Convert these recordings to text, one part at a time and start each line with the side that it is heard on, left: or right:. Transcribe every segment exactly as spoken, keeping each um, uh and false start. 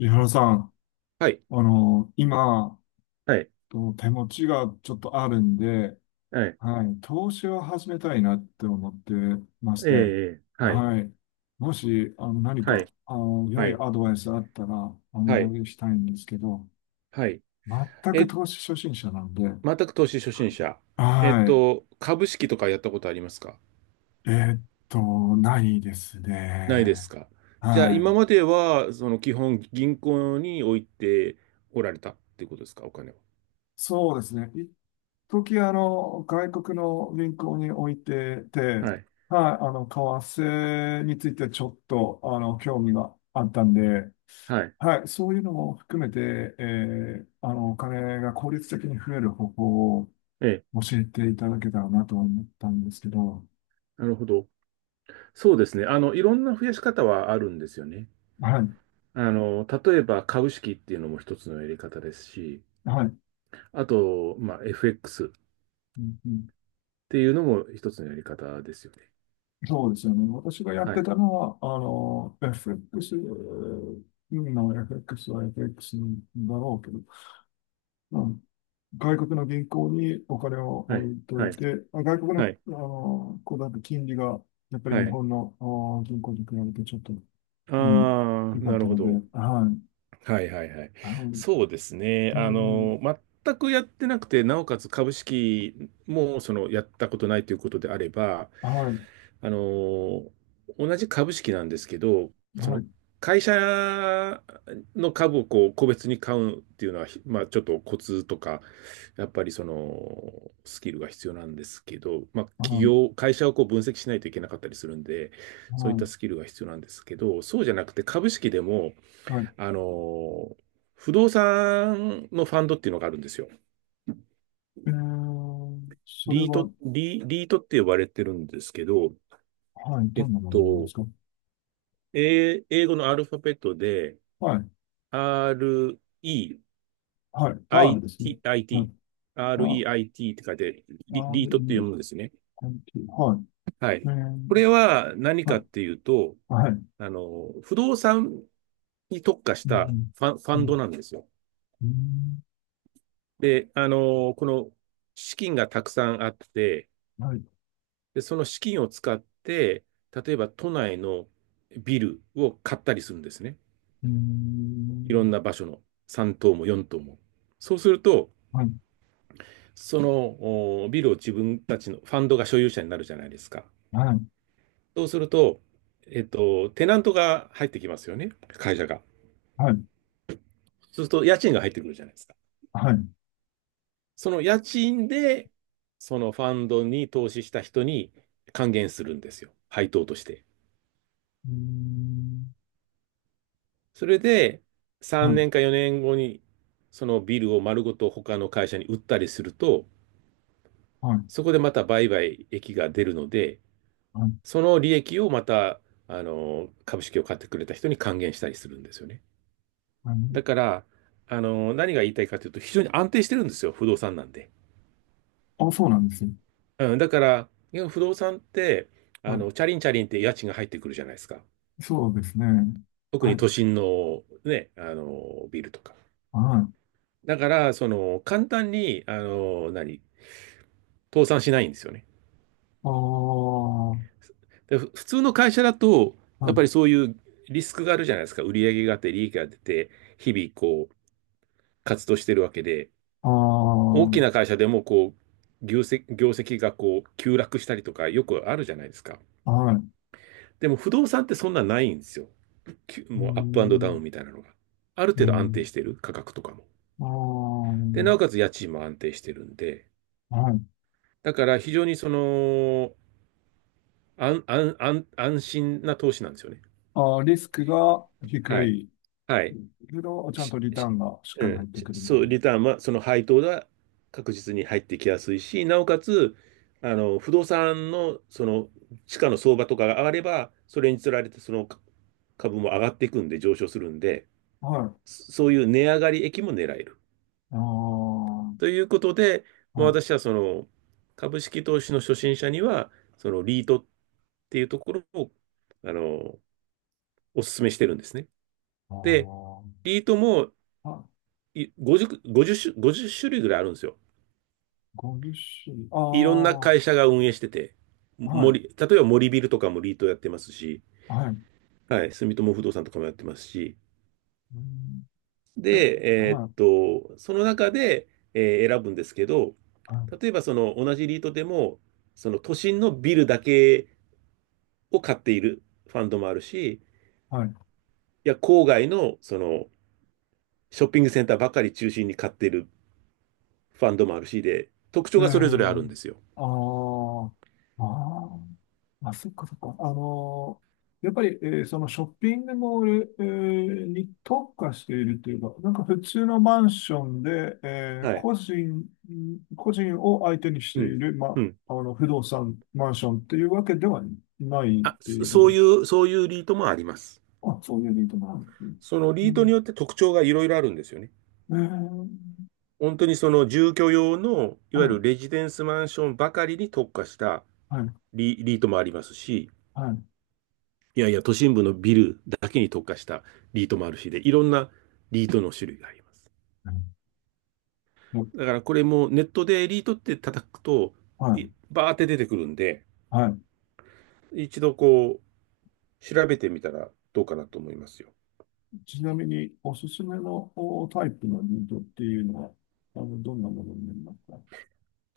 left: 井原さん、
right: はい、
left: あの、今、
right: はい、
left: と手持ちがちょっとあるんで、
right: はい、
left: はい、投資を始めたいなって思ってまして。
right: ええ、はい、
left: はい、もし、あの、何
right: はい、
left: か、あの、良
right: は
left: い
right: い、
left: アドバイスあったらお
right: はい、
left: 願いしたいんですけど。
right: はい。
left: 全く
right: え、
left: 投資初心者なんで。
right: 全く投資初心者。えっ
left: は
right: と、株式とかやったことありますか？
left: い。えーっと、ないです
right: ないです
left: ね。
right: か？じゃあ、
left: は
right: 今
left: い。
right: までは、その基本銀行に置いておられたっていうことですか、お金を？
left: そうですね。時あの、外国の銀行に置いてて、
right: はい、
left: はい、あの、為替についてちょっと、あの、興味があったんで、
right: はい、
left: はい、そういうのも含めて、えーあの、お金が効率的に増える方法を
right: ええ、
left: 教えていただけたらなと思ったんですけど。
right: なるほど。そうですね。あの、いろんな増やし方はあるんですよね。
left: は
right: あの、例えば株式っていうのも一つのやり方ですし、
left: い、はい、
right: あと、まあ、エフエックス っ
left: うんうん、
right: ていうのも一つのやり方ですよね。
left: そうですよね。私がやっ
right: は
left: て
right: い。
left: たのは、あの、エフエックス の エフエックス は エフエックス だろうけど、外国の銀行にお金を
right: は
left: 置
right: い。
left: いと
right: はい。
left: いて、まあ外国の、
right: はい。
left: あの、こうだと金利が、やっぱり
right: は
left: 日
right: い。
left: 本の、あ銀行に比べてちょっと、うん、
right: あ
left: 良
right: あ、
left: か
right: な
left: っ
right: る
left: た
right: ほ
left: ので、
right: ど。
left: はい。
right: はいはいはい。
left: あの
right: そうですね。
left: う
right: あ
left: ん、
right: の、全くやってなくて、なおかつ株式もそのやったことないということであれば、
left: はい、
right: あの、同じ株式なんですけど、そ
left: は
right: の
left: い、
right: 会社の株をこう個別に買うっていうのは、ひまあちょっとコツとか、やっぱりそのスキルが必要なんですけど、まあ
left: は
right: 企
left: い、
right: 業、会社をこう分析しないといけなかったりするんで、
left: は
right: そういった
left: い、
right: スキルが必要なんですけど、そうじゃなくて株式でも、
left: はい。
right: あの、不動産のファンドっていうのがあるんですよ。
left: えー、それ
right: リート、
left: は、
right: リ、リートって呼ばれてるんですけど、
left: はい、
right: え
left: ど
right: っ
left: んなものなんで
right: と、
left: すか？
right: えー英語のアルファベットで、
left: はい、
right: REITIT、
left: はい、R ですね。はい、あ
right: REIT って書いて、
left: r
right: リ、リー
left: e
right: トって読
left: t
right: むんですね。
left: はい。
right: は
left: え
right: い。こ
left: ー、
right: れは何
left: は
right: かっ
left: い、
right: ていうと、
left: はい。う
right: あの、不動産に特化した
left: ん、
right: ファン、ファ
left: う
right: ンド
left: ん、
right: なんですよ。
left: うん、
right: で、あの、この資金がたくさんあって、
left: はい。
right: で、その資金を使って、例えば都内のビルを買ったりするんですね。
left: うー
right: いろん
left: ん。
right: な場所のさん棟もよん棟も。そうすると、
left: はい、
right: そのおビルを自分たちのファンドが所有者になるじゃないですか。
left: はい、
right: そうすると、えっと、テナントが入ってきますよね、会社が。
left: はい、
right: そうすると、家賃が入ってくるじゃないですか。
left: はい。う
right: その家賃で、そのファンドに投資した人に還元するんですよ、配当として。
left: ーん。
right: それで、
left: は
right: 3
left: い、
right: 年かよねんごに、そのビルを丸ごと他の会社に売ったりすると、
left: はい、
right: そこでまた売買益が出るので、
left: はい、
right: その利益をまた、あの、株式を買ってくれた人に還元したりするんですよね。
left: はい。
right: だから、あの、何が言いたいかというと、非常に安定してるんですよ、不動産なんで。
left: あ、そうなんですよ。
right: うん、だから、いや不動産って、あ
left: はい。
right: の、チャリンチャリンって家賃が入ってくるじゃないですか。
left: そうですね。
right: 特
left: は
right: に
left: い、
right: 都心のね、あの、ビルとか。
left: はい。
right: だから、その、簡単に、あの、何、倒産しないんですよね。
left: ああ、
right: でふ普通の会社だと、
left: は
right: やっ
left: い、
right: ぱりそういうリスクがあるじゃないですか。売上があって、利益が出て、日々こう、活動してるわけで、
left: ああ、
right: 大きな会社でもこう、業績、業績がこう、急落したりとかよくあるじゃないですか。
left: はい。う
right: でも不動産ってそんなないんですよ。きゅ
left: ー
right: もうアップアンドダウン
left: ん、
right: みたいなのが。ある
left: う
right: 程度安定
left: ん。
right: してる、価格とかも。
left: あ
right: で、なおかつ家賃も安定してるんで、
left: あ、はい。
right: だから非常にその、安、安、安、安心な投資なんですよね。
left: ああ、リスクが低
right: はい。
left: い
right: はい。
left: けど、ちゃん
right: し
left: とリター
right: し
left: ンがしっ
right: う
left: かり入
right: ん、
left: って
right: し
left: くるみ
right: そ
left: たい
right: う、
left: な。
right: リターンは、その配当が確実に入ってきやすいし、なおかつ、あの、不動産の、その、地価の相場とかが上がれば、それにつられて、その株も上がっていくんで、上昇するんで、
left: はい。
right: そそういう値上がり益も狙える。
left: ああ、
right: ということで、まあ、
left: はい。
right: 私はその、株式投資の初心者には、その、リートっていうところを、あの、お勧めしてるんですね。
left: ああ、
right: で、
left: は
right: リートも
left: い。
right: いごじゅう、ごじゅう種、ごじゅう種類ぐらいあるんですよ。
left: ごじゅう周あ
right: いろんな
left: あ、
right: 会社が運営してて、
left: はい、
right: 森、例えば森ビルとかもリートやってますし、
left: はい。
right: はい、住友不動産とかもやってますし、
left: うん、え、
right: で、えーっ
left: はい、
right: と、その中で、えー選ぶんですけど、
left: はい、
right: 例えばその同じリートでも、その都心のビルだけを買っているファンドもあるし、
left: はい。
right: いや、郊外のそのショッピングセンターばかり中心に買っているファンドもあるしで、特
left: え
right: 徴がそれぞれある
left: ー、
right: んですよ。
left: あーあー、あ、そっかそっか。あのーやっぱり、えーそのショッピングモール、えーに特化しているというか、なんか普通のマンションで、えー
right: はい。
left: 個人、個人を相手にして
right: う
left: い
right: ん。
left: る、ま、
right: うん。
left: あの、不動産、マンションっていうわけではないっ
right: あ、
left: てい
right: そ
left: うこ
right: そう
left: とで
right: い
left: す。
right: う、そういうリートもあります。
left: あ、そういう理由なんですね。
right: そのリ
left: う
right: ートに
left: ん
right: よって特徴がいろいろあるんですよね。
left: えー
right: 本当にその住居用の、い
left: は
right: わゆ
left: い、
right: るレジデンスマンションばかりに特化した
left: はい、
right: リ、リートもありますし、
left: はい。
right: いやいや、都心部のビルだけに特化したリートもあるしで、いろんなリートの種類があります。
left: うん、
right: だからこれもネットでリートって叩くと、
left: はい、
right: バーって出てくるんで、
left: はい。
right: 一度こう、調べてみたらどうかなと思いますよ。
left: ちなみに、おすすめのおタイプのニートっていうのは、あの、どんなものになりますか？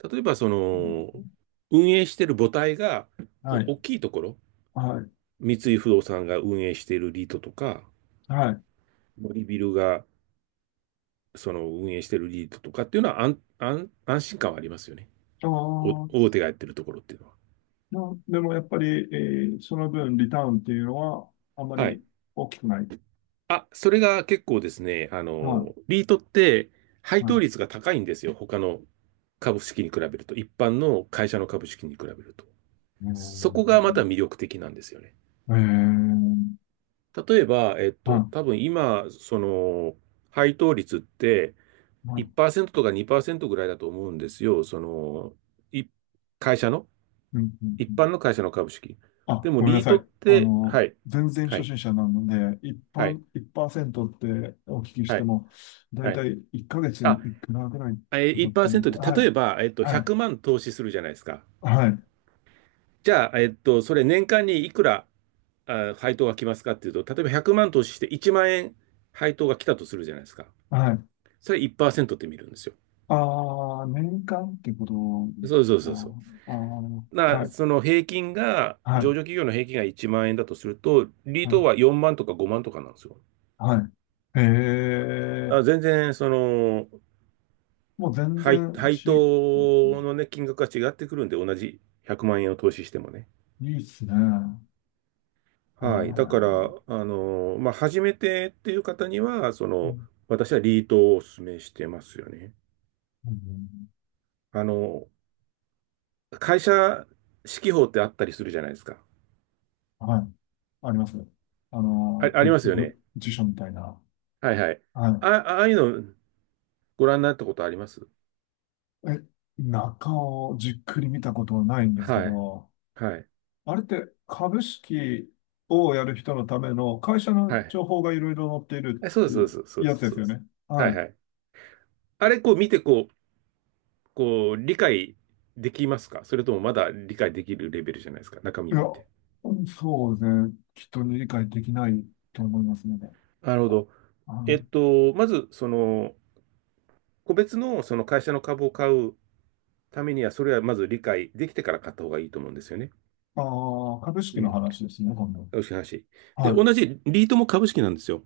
right: 例えば、そ
left: う
right: の、
left: ん。
right: 運営してる母体が
left: は
right: お
left: い、
right: 大きいところ、
left: はい、
right: 三井不動産が運営しているリートとか、
left: はい。
right: 森ビルがその運営しているリートとかっていうのは安、安、安心感はありますよね。
left: あ
right: お大
left: ー
right: 手がやってるところっていうのは。
left: まあ、でもやっぱり、えーその分、リターンっていうのは、あま
right: はい。
left: り大きくない。
right: あ、それが結構ですね、あ
left: は
right: の、リートって
left: い、
right: 配
left: は
right: 当率
left: い。
right: が高いんですよ。他の株式に比べると、一般の会社の株式に比べると。
left: え
right: そこがまた
left: ー、
right: 魅力的なんですよね。
left: えー、
right: 例えば、えっと、
left: は
right: 多分今、その、配当率って、
left: い、はい。
right: いちパーセントとかにパーセントぐらいだと思うんですよ。その、い、会社の、
left: うん、うん、う
right: 一
left: ん。
right: 般の会社の株式。で
left: あ、
right: も、
left: ごめんな
right: リー
left: さ
right: トっ
left: い。あ
right: て、は
left: の、
right: い、
left: 全然
right: は
left: 初
right: い、
left: 心者なので、一
right: はい、
left: 般、いちパーセントってお聞きし
right: は
left: て
right: い、
left: も、だい
right: はい。
left: たいいっかげつ
right: あ、
left: にいくらぐらい
right: え
left: と
right: ー、
left: かってい
right: いちパーセントっ
left: う。
right: て、
left: は
right: 例
left: い、
right: えば、えっと、
left: は
right: 100
left: い、
right: 万投資するじゃないですか。
left: はい、
right: じゃあ、えっと、それ年間にいくら、あ、配当が来ますかっていうと、例えばひゃくまん投資していちまん円配当が来たとするじゃないですか。
left: はい。
right: それいちパーセントって見るんですよ。
left: ああ、年間ってことで
right: そ
left: す
right: うそう
left: か？
right: そうそう。
left: ああ、
right: な、
left: はい、
right: その平均が、
left: は
right: 上
left: い、
right: 場企業の平均がいちまん円だとすると、リー
left: は
right: トは
left: い、
right: よんまんとかごまんとかなんですよ。
left: はい。へえ、
right: あ、全然、その、
left: もう全
right: 配、
left: 然
right: 配
left: ち、
right: 当のね、金額が違ってくるんで、同じひゃくまん円を投資してもね。
left: いいっすね。え
right: はい。だから、
left: ー
right: あの、まあ、初めてっていう方には、その、私はリートをお勧めしてますよね。
left: うん
right: あの、会社指揮法ってあったりするじゃないですか。
left: はい。ありますね。あ
right: あ、
left: の、
right: あ
left: ぶ、
right: りますよ
left: ぶ、
right: ね。
left: 辞書みたいな。
right: はいはい。
left: は
right: あ、ああいうのご覧になったことあります？
left: い。え、中をじっくり見たことはないんですけ
right: はい。
left: ど、
right: はい。
left: あれって株式をやる人のための会社の
right: はい。
left: 情報がいろいろ載っている
right: え、そう
left: っ
right: です、そうで
left: て
right: す、そうで
left: やつ
right: す、
left: で
right: そう
left: す
right: で
left: よ
right: す。
left: ね。
right: は
left: は
right: いは
left: い。
right: い。あれ、こう見て、こう、こう、理解できますか？それともまだ理解できるレベルじゃないですか、中
left: い
right: 身を
left: や、
right: 見て。
left: そうですね。きっと理解できないと思いますので。
right: なるほど。
left: は
right: えっ
left: い、
right: と、まず、その、個別のその会社の株を買うためには、それはまず理解できてから買った方がいいと思うんですよね。
left: ああ、株式
right: う
left: の
right: ん。
left: 話ですね、今度。
right: 投資話。で、
left: はい。
right: 同じリートも株式なんですよ。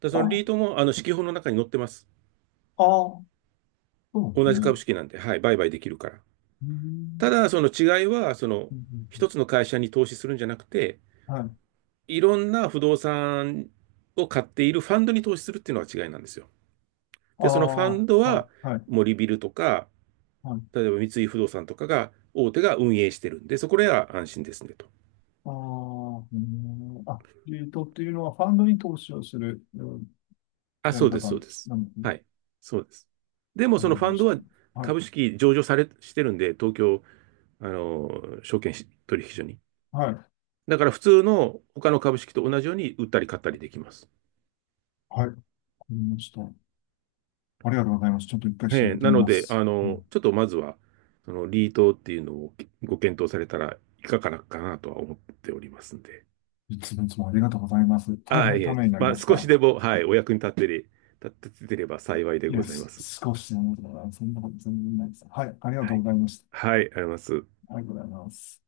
right: で、その
left: あ、
right: リートも、あの、四季報の中に載ってます。
left: ああ、そうです
right: 同じ
left: ね。
right: 株式なんで、はい、売買できるから。
left: うー
right: た
left: ん
right: だ、その違いは、その、
left: うんう
right: 一
left: ん
right: つの会社に投資するんじゃなくて、
left: うんはい。
right: いろんな不動産を買っているファンドに投資するっていうのは違いなんですよ。
left: あ
right: で、そのファ
left: あ、
right: ンド
left: はい、
right: は、
left: はい、
right: 森ビルとか、
left: はい。
right: 例えば三井不動産とかが、大手が運営してるんで、そこらは安心ですねと。
left: ああ、うん、あ、リートっていうのはファンドに投資をするうん
right: あ、
left: や
right: そ
left: り
right: うです、
left: 方
right: そうです。
left: なんですね。
right: はい、そうです。で
left: わ
right: も、
left: か
right: その
left: り
right: ファ
left: ま
right: ンド
left: した。
right: は
left: はい、
right: 株式上場され、してるんで、東京、あの、証券取引所に。
left: はい、
right: だから普通の他の株式と同じように売ったり買ったりできます。
left: はい、わかりました。ありがとうございます。ちょっと一回調
right: ええ、
left: べて
right: な
left: み
right: の
left: ま
right: で、
left: す。
right: あ
left: う
right: の、
left: ん、
right: ちょっとまずは、その、リートっていうのをご検討されたらいかがかなとは思っておりますんで。
left: いつもいつもありがとうございます。
right: あ
left: 大
right: あ、
left: 変
right: い
left: た
right: え、
left: めになり
right: まあ、
left: まし
right: 少し
left: た。
right: でも、はい、お役に立ってれ、立ててれば幸いで
left: い
right: ご
left: や、
right: ざいま
left: す
right: す。
left: 少しでも、そんなこと全然ないです。はい、ありが
right: は
left: とう
right: い。
left: ございました。
right: はい、あります。
left: ありがとうございます。